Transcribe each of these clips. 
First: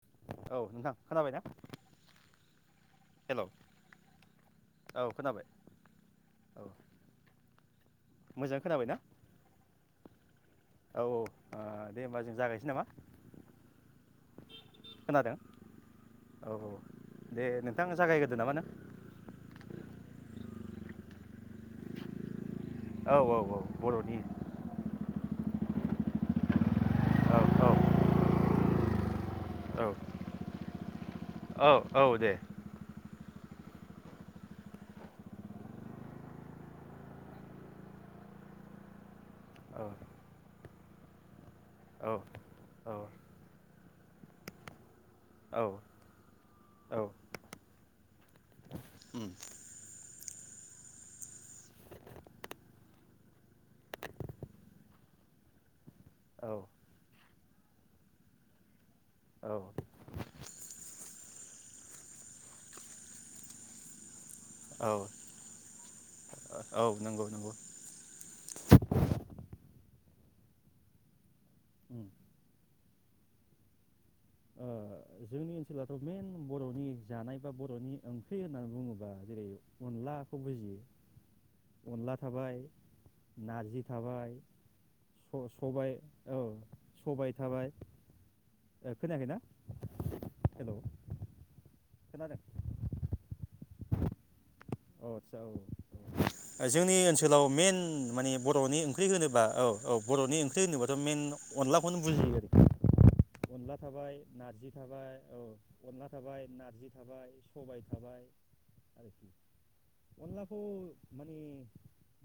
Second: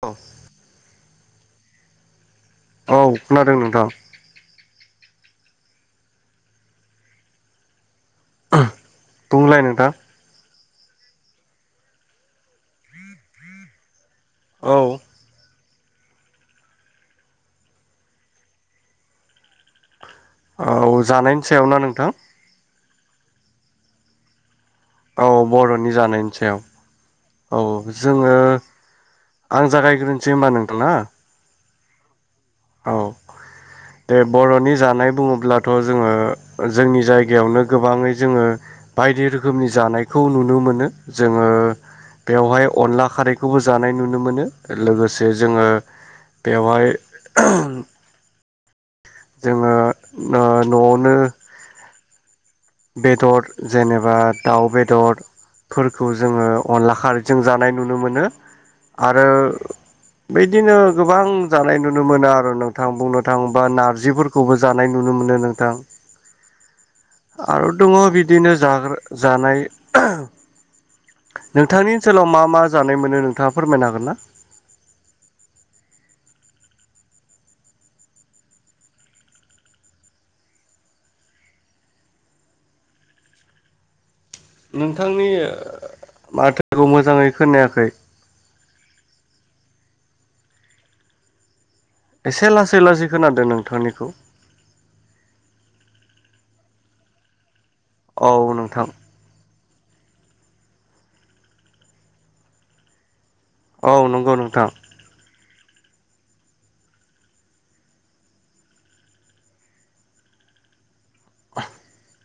औ औ नोंथां खोनाबाय ना? औ खोनादों नोंथां औ खोनाबाय औ मोजाङै खोनाबायना बुंंलाय नोंथां औ औ ओ दे होमबा जों जागायनोसै नामा? औ खोनादों औ औ दे नोंथां जागायग्रोदो नामा नों? औ जानायनि सायाव ना नोंथां? औ औ औ बर'नि औ बर'नि जानायनि सायाव औ औ औ जोङो आं औ जागायग्रोनोसै होमबा नोंथां ना औ औ दे औ दे बर'नि जानाय बुङोब्लाथ' जोङो जोंनि जायगायावनो गोबाङै जोङो बायदि रोखोमनि औ जानायखौ नुनो मोनो जोङो औ बेवहाय अनला खारैखौबो जानाय नुनो मोनो लोगोसे औ जोङो बेवहाय औ ओ। उम जोङो ओ न'आवनो बेदर जेनेबा दाउ बेदरफोरखौ जोङो अनला खारैजों जानाय नुनो मोनो। आरो औ बे बिदिनो गोबां जानाय नुनो मोनो आरो नोंथां बुंनो थाङोबा नारजिफोर खौबो जानाय औ नुनो मोनो नोंथां। औ। नंगौ नंगौ आरो दङ बि दिनो जाग्रा जानाय नोंथांनि उम ओनसोलाव मा मा जानाय मोनो नोंथाङा फोरमायनो हागोन ना? ओ जोंनि ओनसोलाथ' मेइन बर'नि जानाय बा बर'नि ओंख्रि होननानै बुङोबा जेरै अनलाखौ बुजियो। अनला थाबाय नारजि थाबाय नोंथांनि स-सबाय औ माथोखौ मोजाङै सबाय थाबाय। खोनायाखै खोनायाखैना? हेलौ खोनादों एसे लासै लासै खोनादों नोंथांनि खौ। अ आचसा औ जोंनि ओनसोलाव मेन औ माने बर'नि नोंथां ओंख्रि होनोबा औ। औ बर'नि ओंख्रि होनोबाथ' मइेन अनलाखौनो बुजियो आरोखि। अनला औ थाबाय नंगौ नोंथां नारजि थाबाय औ। अनला थाबाय नारजि थाबाय सबाय थाबाय आरोखि अनलाखौ मानि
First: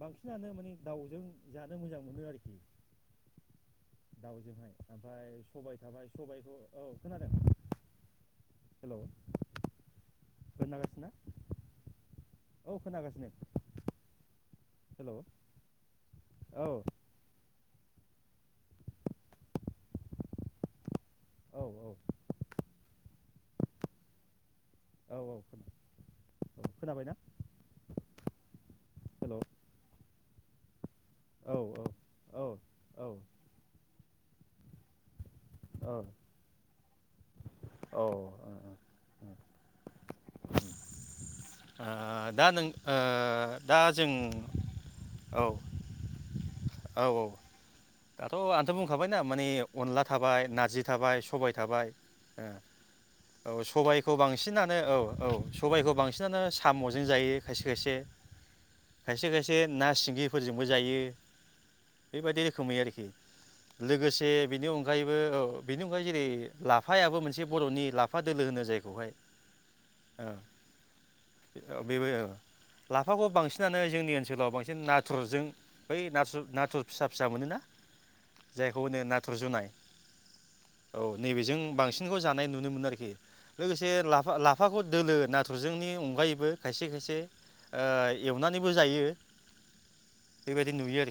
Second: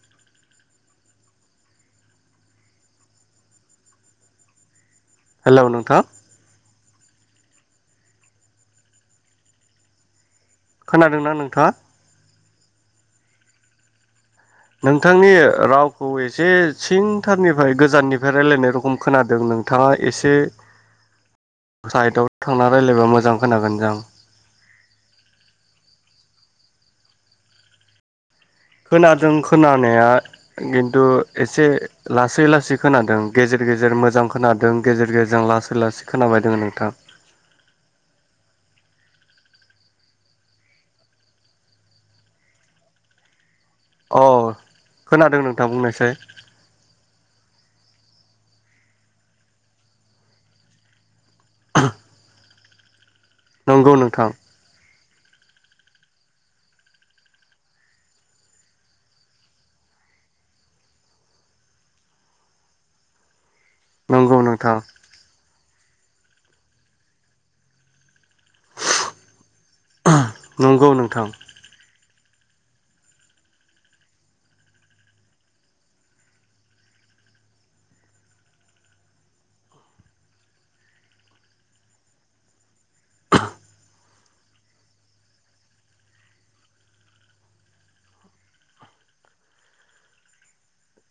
बांसिनानो माने दाउजों जानो मोजां मोनो आरोखि दाउजोंहाय। ओमफाय हेलौ सबाय जाबाय नोंथां सबायखौ औ खोनादों हेल'। खोनादोंना नोंथाङा? औ खोनाखासिनो। नोंथांनि रावखौ एसे औ सिंथारनि फ्राय गोजाननिफ्राय रायजलायनाय रखम खोनादों नोंथाङा एसे औ साइदआव थांना रायजलायबा मोजां खोनागोन दां। औ औ खोन औ खोनाबायना? खोनादों हेल' औ खोनानाया गिथ तु औ एसे लासै औ लासै खोनादों औ गेजेर गेजेर मोजां खोनादों गेजेर गेजे जों लासै लासै खोनाबाय दोङो नोंथां औ ओ दा नों ओ दा जों अ औ खोनादों नोंथां बुंनायसाय औ औ दाथ' आंथ' बुंखाबायना मानि अनला थाबाय नारजि थाबाय स सबाय थाबाय ओ औ नंगौ सबायखौ नोंथां बांसिनानो औ औ सबायाइखौ बांसिनानो साम'जों जायो खायसे खायसे खायसे खायसे ना सिंगिफोरजोंबो जायो बेबायदि रोखोमै आरोखि। लोगोसे नंगौ बेनि नोंथां अनगायैबो ओ बेनि अनगायै जेरै लाफायाबो मोनसे बर'नि लाफ फा दोलो होनो जायखौहाय नंगौ नोंथां ओ बेबो लाफाखौ बांसिनानो जोंनि ओनसोलाव बांसिन नाथुरजों बै नाथुर नाथुर फिसा फिसा मोनोना जायखौ होनो नाथुर जुनाय औ नैबेजों बांसिनखौ जानाय नुनो मोनो आरोखि। लोगोसे लाफ फा लाफाखौ दोलो नाथुरजोंनि अनगायैबो खायसे खायसे एवनानैबो जायो बेबायदि नुयो आरो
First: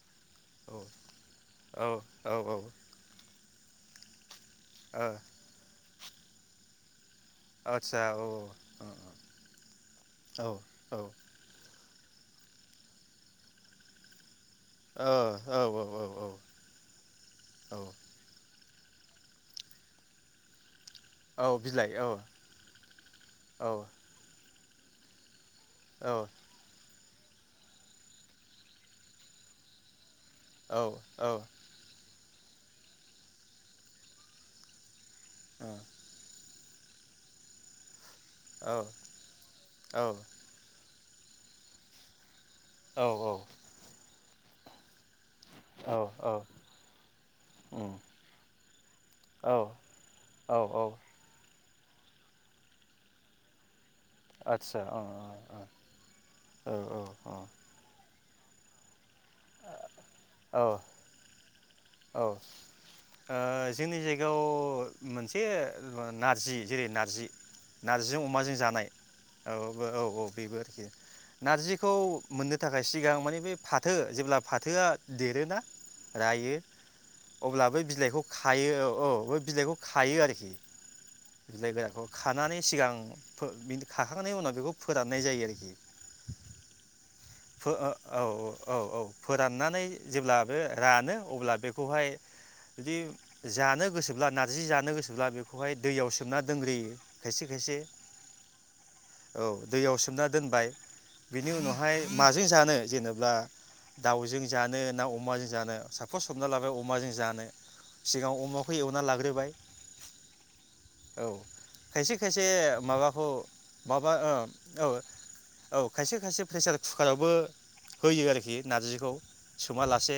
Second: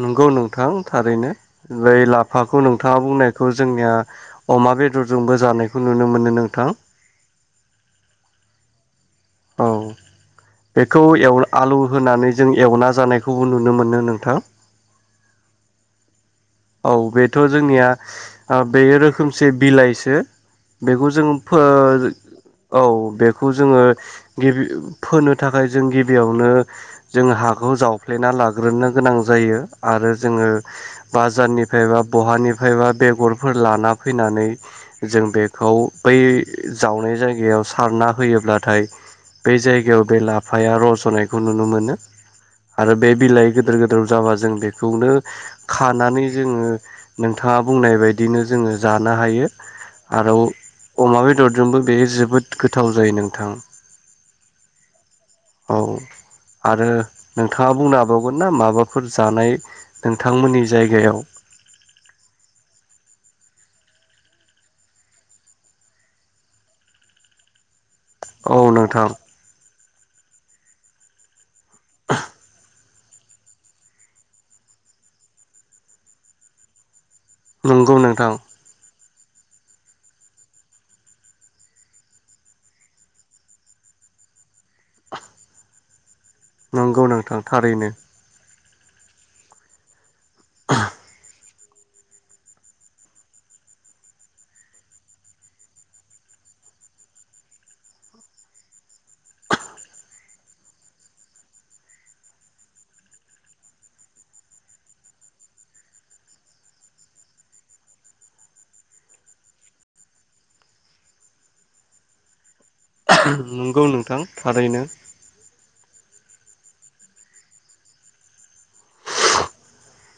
नंगौ नोंथां थारैनो औ बै औ औ लाफाखौ नोंथाङा बुंनाय खौ जोंनिया अमा ओ बेदरजोंबो जानायखौ नुनो मोनो नोंथां आतसा औ औ औ औ बेखौ औ एव आलु होनानै जों एवना जानायखौबो नुनो मोनो नोंथां। औ औ औ औ औ औ बेथ' जोंनिया बे रोखोमसे बिलाइसो। बेखौ जोङ औ फो बिलाइ औ बेखौ औ जोङो गिबि फोनो थाखाय जों औ गिबियावनो जोङो हाखौ जावफ्लेना लाग्रोनो गोनां जायो आरो जोङो औ औ बाजारनिफ्राय बा बहानिफ्रायबा बेगरफोर लाना फैनानै जों बेखौ बै जावनाय जायगायाव सारना होयोब्लाथाय बे जायगायाव बे लाफाया रज' नायखौ नुनो मोनो आरो औ बे बिलाइ गोदोर गोदोर जाबा जों बेखौनो खानानै जोङो नोंथाङा उम बुंनाय बायदिनो जोङो जानो हायो औ आरो औ औ अमा बेदर जोंबो जोबोद गोथाव जायो नोंथां आतसा अ औ अ आरो औ औ नोंथाङा बुंना हाबावगोन ना माबा फोर जानाय औ नोंथांमोननि जायगायाव औ जोंनि जायगायाव मोनसे नारजि जेरै नारजि नारजिजों अमाजों औ जानाय नोंथां औ औ बेबो आरोखि नारजिखौ मोननो थाखाय सिगां मानि बे फाथो जेब्ला फाथोआ देरोना रायो अब्लाबो नंगौ बिलाइखौ नोंथां खायो औ औ बे बिलाइखौ खायो आरोखि बिलाइ गोराखौ खानानै सिगां खाखांनायनि उनाव बेखौ फोराननाय जायो आरोखि नंगौ नोंथां फो थारैनो ओ औ औ औ फोराननानै जेब्ला बे रानो अब्ला बेखौहाय जुदि जानो गोसोब्ला नारजि जानो गोसोब्ला बेखौहाय दैयाव सोमना दोनग्रोयो खायसे खायसे औ दैयाव सोमना दोनबाय बिनि उनावहाय माजों जानो जेनेबा दाउजों जानो ना अमाजों जानो साफस हमना लाबाय अमाजों जानो सिगाव अमाखौ एवना लाग्रोबाय औ खायसे खायसे माबाखौ नंगौ माबा नोंथां ओ थारैनो औ औ खायसे खायसे प्रेसार कुकारावबो होयो आरोखि नारजिखौ सोमा लासे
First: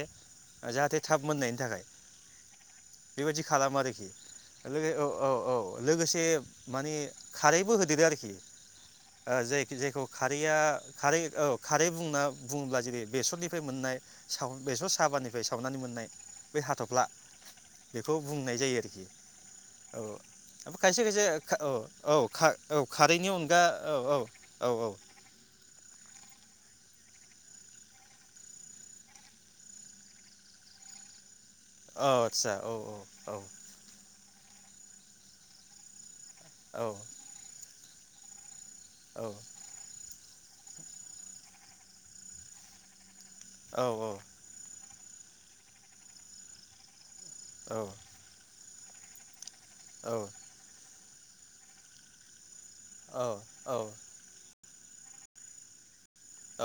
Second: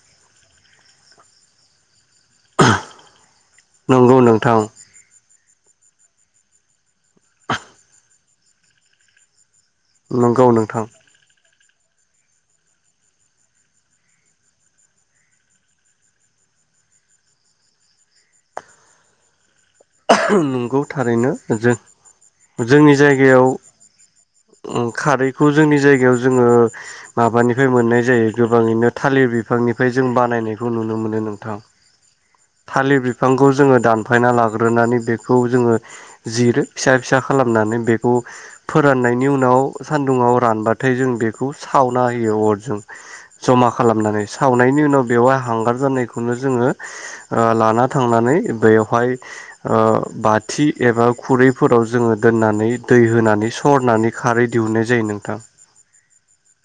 जाहाथे थाब मोननायनि थाखाय बेबायदि खालामो आरोखि नंगौ नोंथां [unintelligible] औ औ लोगोसे माने खारैबो होदेरो आरोखि जाय जेखौ नंगौ खारैया नोंथां खारै औ खारै बुंना बुङोब्ला जेरै बेसरनिफ्राय मोननाय स बेसर साबानिफ्राय सावनानै मोननाय बै हाथफ्ला बेखौ बुंनाय जायो आरोखि औ आफ्राय नंगौ खायसे खायसे थारैनो औ जों औ औ जोंनि खारैनि जायगायाव अनगा औ औ औ औ बेयाव जोङो माबानिफ्राय मोननाय जायो गोबाङैनो थालिर बिफांनिफ्राय जों बानायनायखौ नुनो मोनो नोंथां आदसा औ थालिर औ बिफांखौ जोङो दानफायना लागोन हग्रोनानै बेखौ जोङो जिरो औ फिसा फिसा खालामनानै बे अ फोराननायनि उनाव सान्दुंङाव रानबाथाय जों बेखौ सावना होयो अरजों जमा औ खालामनानै सावनायनि उनाव बेवहाय हांगार जानायखौनो जोङो लाना थांनानै बेयाव हाय बाथि एबा खुरैफोराव जोङो दोननानै दै होनानै सरनानै खारै दिहुननाय जायो नोंथां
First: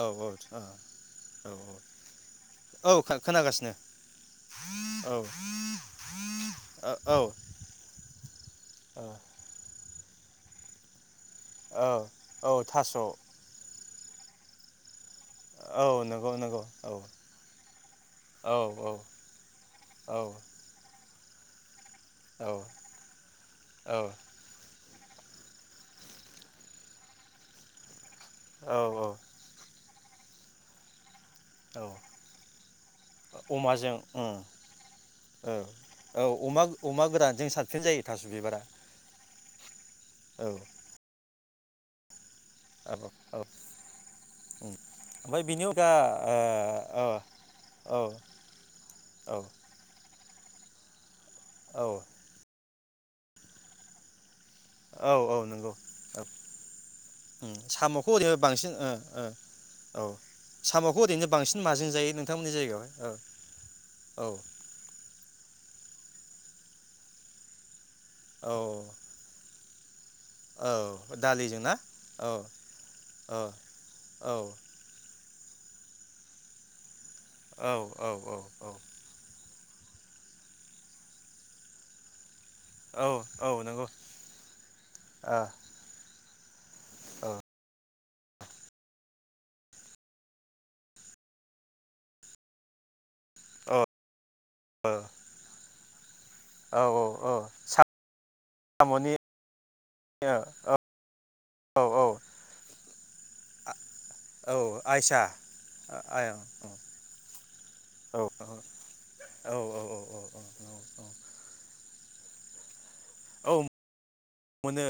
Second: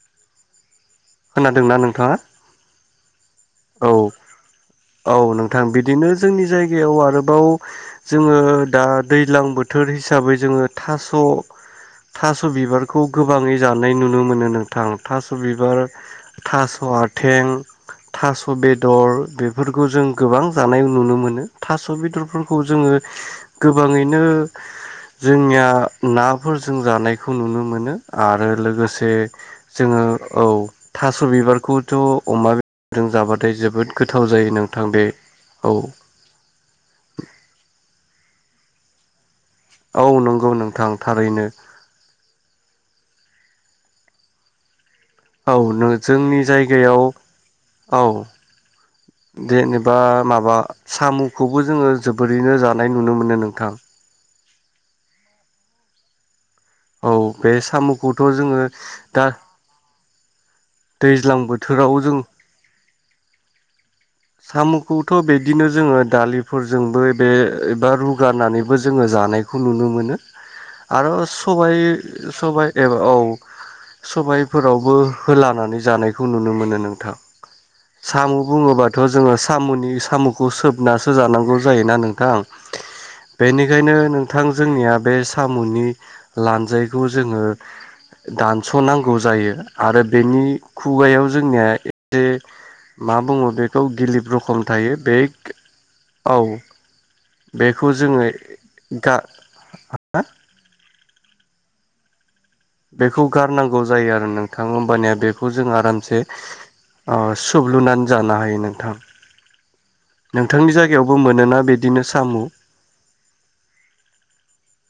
औ औ औ खोनादोंना नोंथाङा औ खोनागासिनो औ औ नोंथां बिदिनो जोंनि जायगायाव औ आरोबाव जोङो दा दैज्लां बोथोर हिसाबै हिसाबै जोङो थास औ थास' औ बिबारखौ औ गोबाङै जाब नाय नुनो मोनो नोंथां थास' बिबार नंगौ नंगौ थास' औ आथें थास' औ औ बेदर बेफोरखौ जों गोबां जानाय नुनो मोनो थास थ' बेदरफोरखौ जोङो औ गोबाङैनो जोंनिया नाफोरजों जानायखौ नुनो मोनो आरो लोगोसे औ जोङो औ औ सबिबारखौथ' अमा बेरजों जाबाथाय अमाजों जोबोद औ गोथाव जायो नोंथां बे औ अमा अमा औ गोरानजों साबसिन जायो थास' बिबारा औ नंगौ नोंथां थारैनो औ औ औ ओमफ्राय बेनि अनगा औ आ जोंनि जायगायाव औ औ औ जेनेबा माबा साम' खौबो जोङो औ जोबोरैनो ज नुनो मोनो नोंथां औ औ नंगौ औ औ बे साम'खौ साम'खौथ' ओरैनो जोङो बांसिन ओ ओ दा ओ साम'खौ ओरैनो दैज्लां बांसिन माजों बोथोराव जायो जों नोंथांमोननि जायगायावहाय औ सामखौथ' बे बिदिनो जोङो दालिफोरजोंबो बे बा औ रुगारनानैबो जोङो जानाय खौ नुनो मोनो औ आरो दालिजों ना सबाय औ सबाय एबा औ औ सबायफोरावबो होलानानै जानायखौ नुनो मोनो नोंथां। औ औ औ औ। आङो साम'नि साम'खौ सोबनासो जानांगौ जायोना नोंथां? औ औ नंगौ बेनिखायनो नोंथां जोंनिया बे ओ औ साम'नि लानजायखौ जोङो दानसनांगौ जायो आरो बेनि खुगायाव जोंनिया [unintelligible] मा बुङो बे औ खौ [unintelligible] खम थायो बे औ औ औ बेखौ जोङो साम'नि गार औ [unintelligible] औ औ। बेखौ गारनांगौ जायो आरो औ नोंथां होमबानिया आयसा बेखौ जों औ आरामसे औ ओ सोब्लुनानै जानो हायो औ नोंथां? औ नोंथांनि औ औ जायगायावबो मोनोना बिदिनो सामु औ मोनो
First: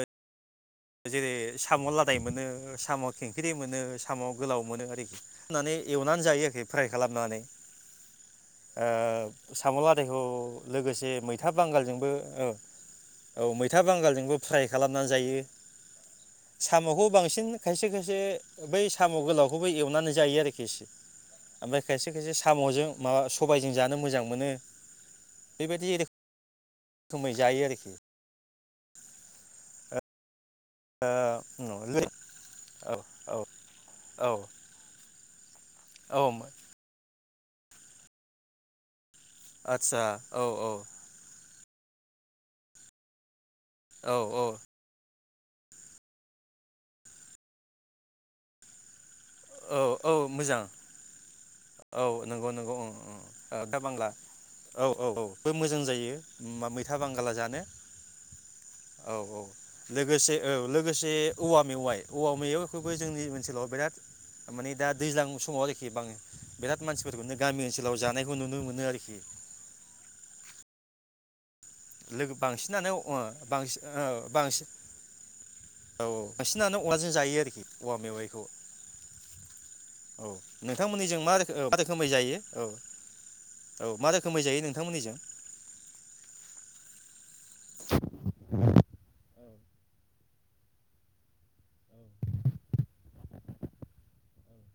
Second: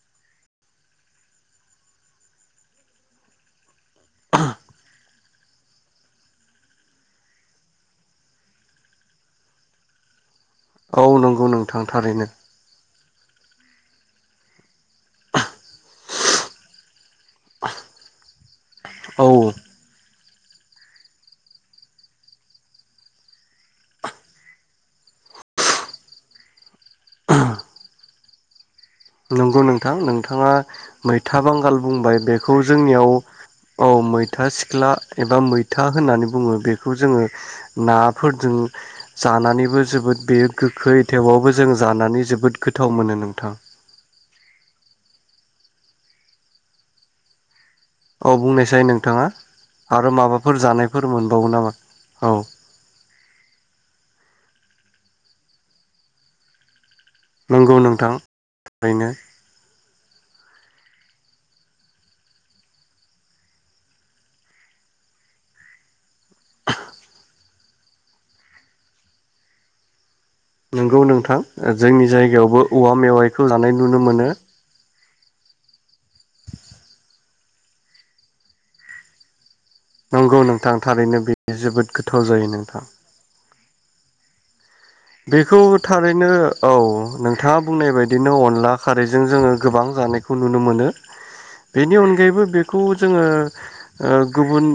जेरै साम' लादाय मोनो साम' खेंख्रि मोनो सामाव गोलाव मोनो आरोखि। होननानै एवनानै जायो आरोखि फ्राय खालामनानै ओ साम' लादायखौ औ लोगोसे नंगौ मैथा नोंथां बांगालजोंबो थारैनो औ औ मैथा बांगालजोंबो फ्राइ खालामनानै जायो। साम'खौ बांसिन खायसे खायसे बै साम' औ गोलावखौबो एवनानै जा जायो आरोखि इसे ओमफ्राय खायसे खायसे साम'जों माबा सबायजों जानो मोजां मोनो बेबायदि [unintelligible] रोखोमै जायो आरोखि। नंगौ नोंथां, नोंथाङा ओ मैथा बांगाल बुंबाय बेखौ जोंनियाव औ औ मैथा सिख्ला एबा मै था औ होननानै बुङो बेखौ जोङो नाफोरजों जानानैबो आदसा जोबोद औ बेयो औ गोखै थेवावबो जों जानानै जोबोद गोथाव मोनो नोंथां। औ औ। औ बुंनायसै नोंथाङा। औ आरो औ माबाफोर मोजां जानायफोर मोनबावो नामा? औ नंगौ नंगौ दा बांला औ औ औ बे मोजां जायो मैथ' मैथा बांगाला जानो नंगौ नोंथां ओरैनो औ औ लोगोसे औ लोगोसे औवा मेवाइ औवा मेवाइखौबो जोंनि ओनसोलाव बिराद मानि दा दैज्लां समाव आरोखि बां बिराद मानसिफोरखौनो गामि ओनसोलाव जानायखौ नुनो मोनो आरोखि। नंगौ नोंथां। जोंनि लोगो जायगायावबो बांसिनानो औवा ओ मेवाइखौ जानाय बांसिन नुनो ओ मोनो। बांसिन औ औ बांसिनानो अनलाजों जायो आरोखि औवा मेवाइखौ। औ नंगौ नोंथां थारैनो नोंथांमोननिजों मा बे रोखोम मा जोबोद रोखोमै गोथाव जायो औ नोंथां। औ मा रोखोमै जायो नों बेखौ थारैनो औ। नोंथाङा बुंनाय बादिनो अनला खारैजों औ जोङो गोबां जानायखौ नुनो मोनो बेनि औ अनगायैबो बेखौ जोङो औ गुबुन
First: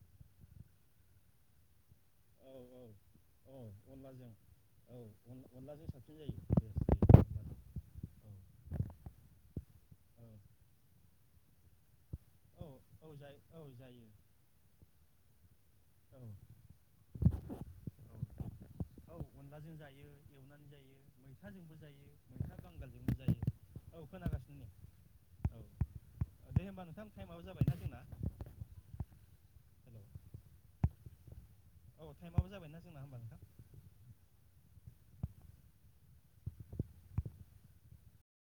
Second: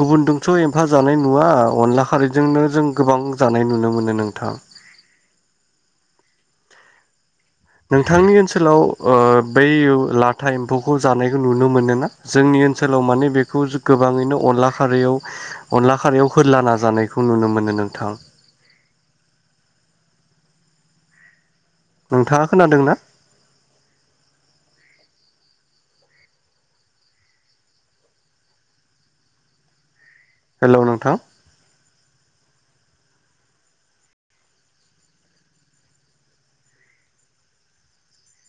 गुबुनजोंथ' एम्फा जानाय नुवा अनला औ खारैजोंनो जों गोबां औ जानाय नुनो मोनो अनलाजों नोंथां। [unintelligible] नोंथांनि ओनसोलाव बै लाथा एम्फौखौ जानायखौ नुनो मोन ना जोंनि औ ओनसोल ओनसोलाव औ माने जायो औ बेखौ जायो गोबाङैनो अनला खारैयाव अनला औ खारायाव होलाना जानायखौ नुनो मोनो नोंथां। औ अनलाजों जायो एवनानै जायो मैथाजोंबो जायो नोंथाङा मैथा खोनादों ना? बांगालजोंबो जायो औ खोनागासिनो नै औ दे होनबा नोंथां टाइमाबो जाबाय ना जोंना हेल'। हेलौ नोंथां। औ थटाइमाबबो जाबायना जोंना होमबा नोंथां।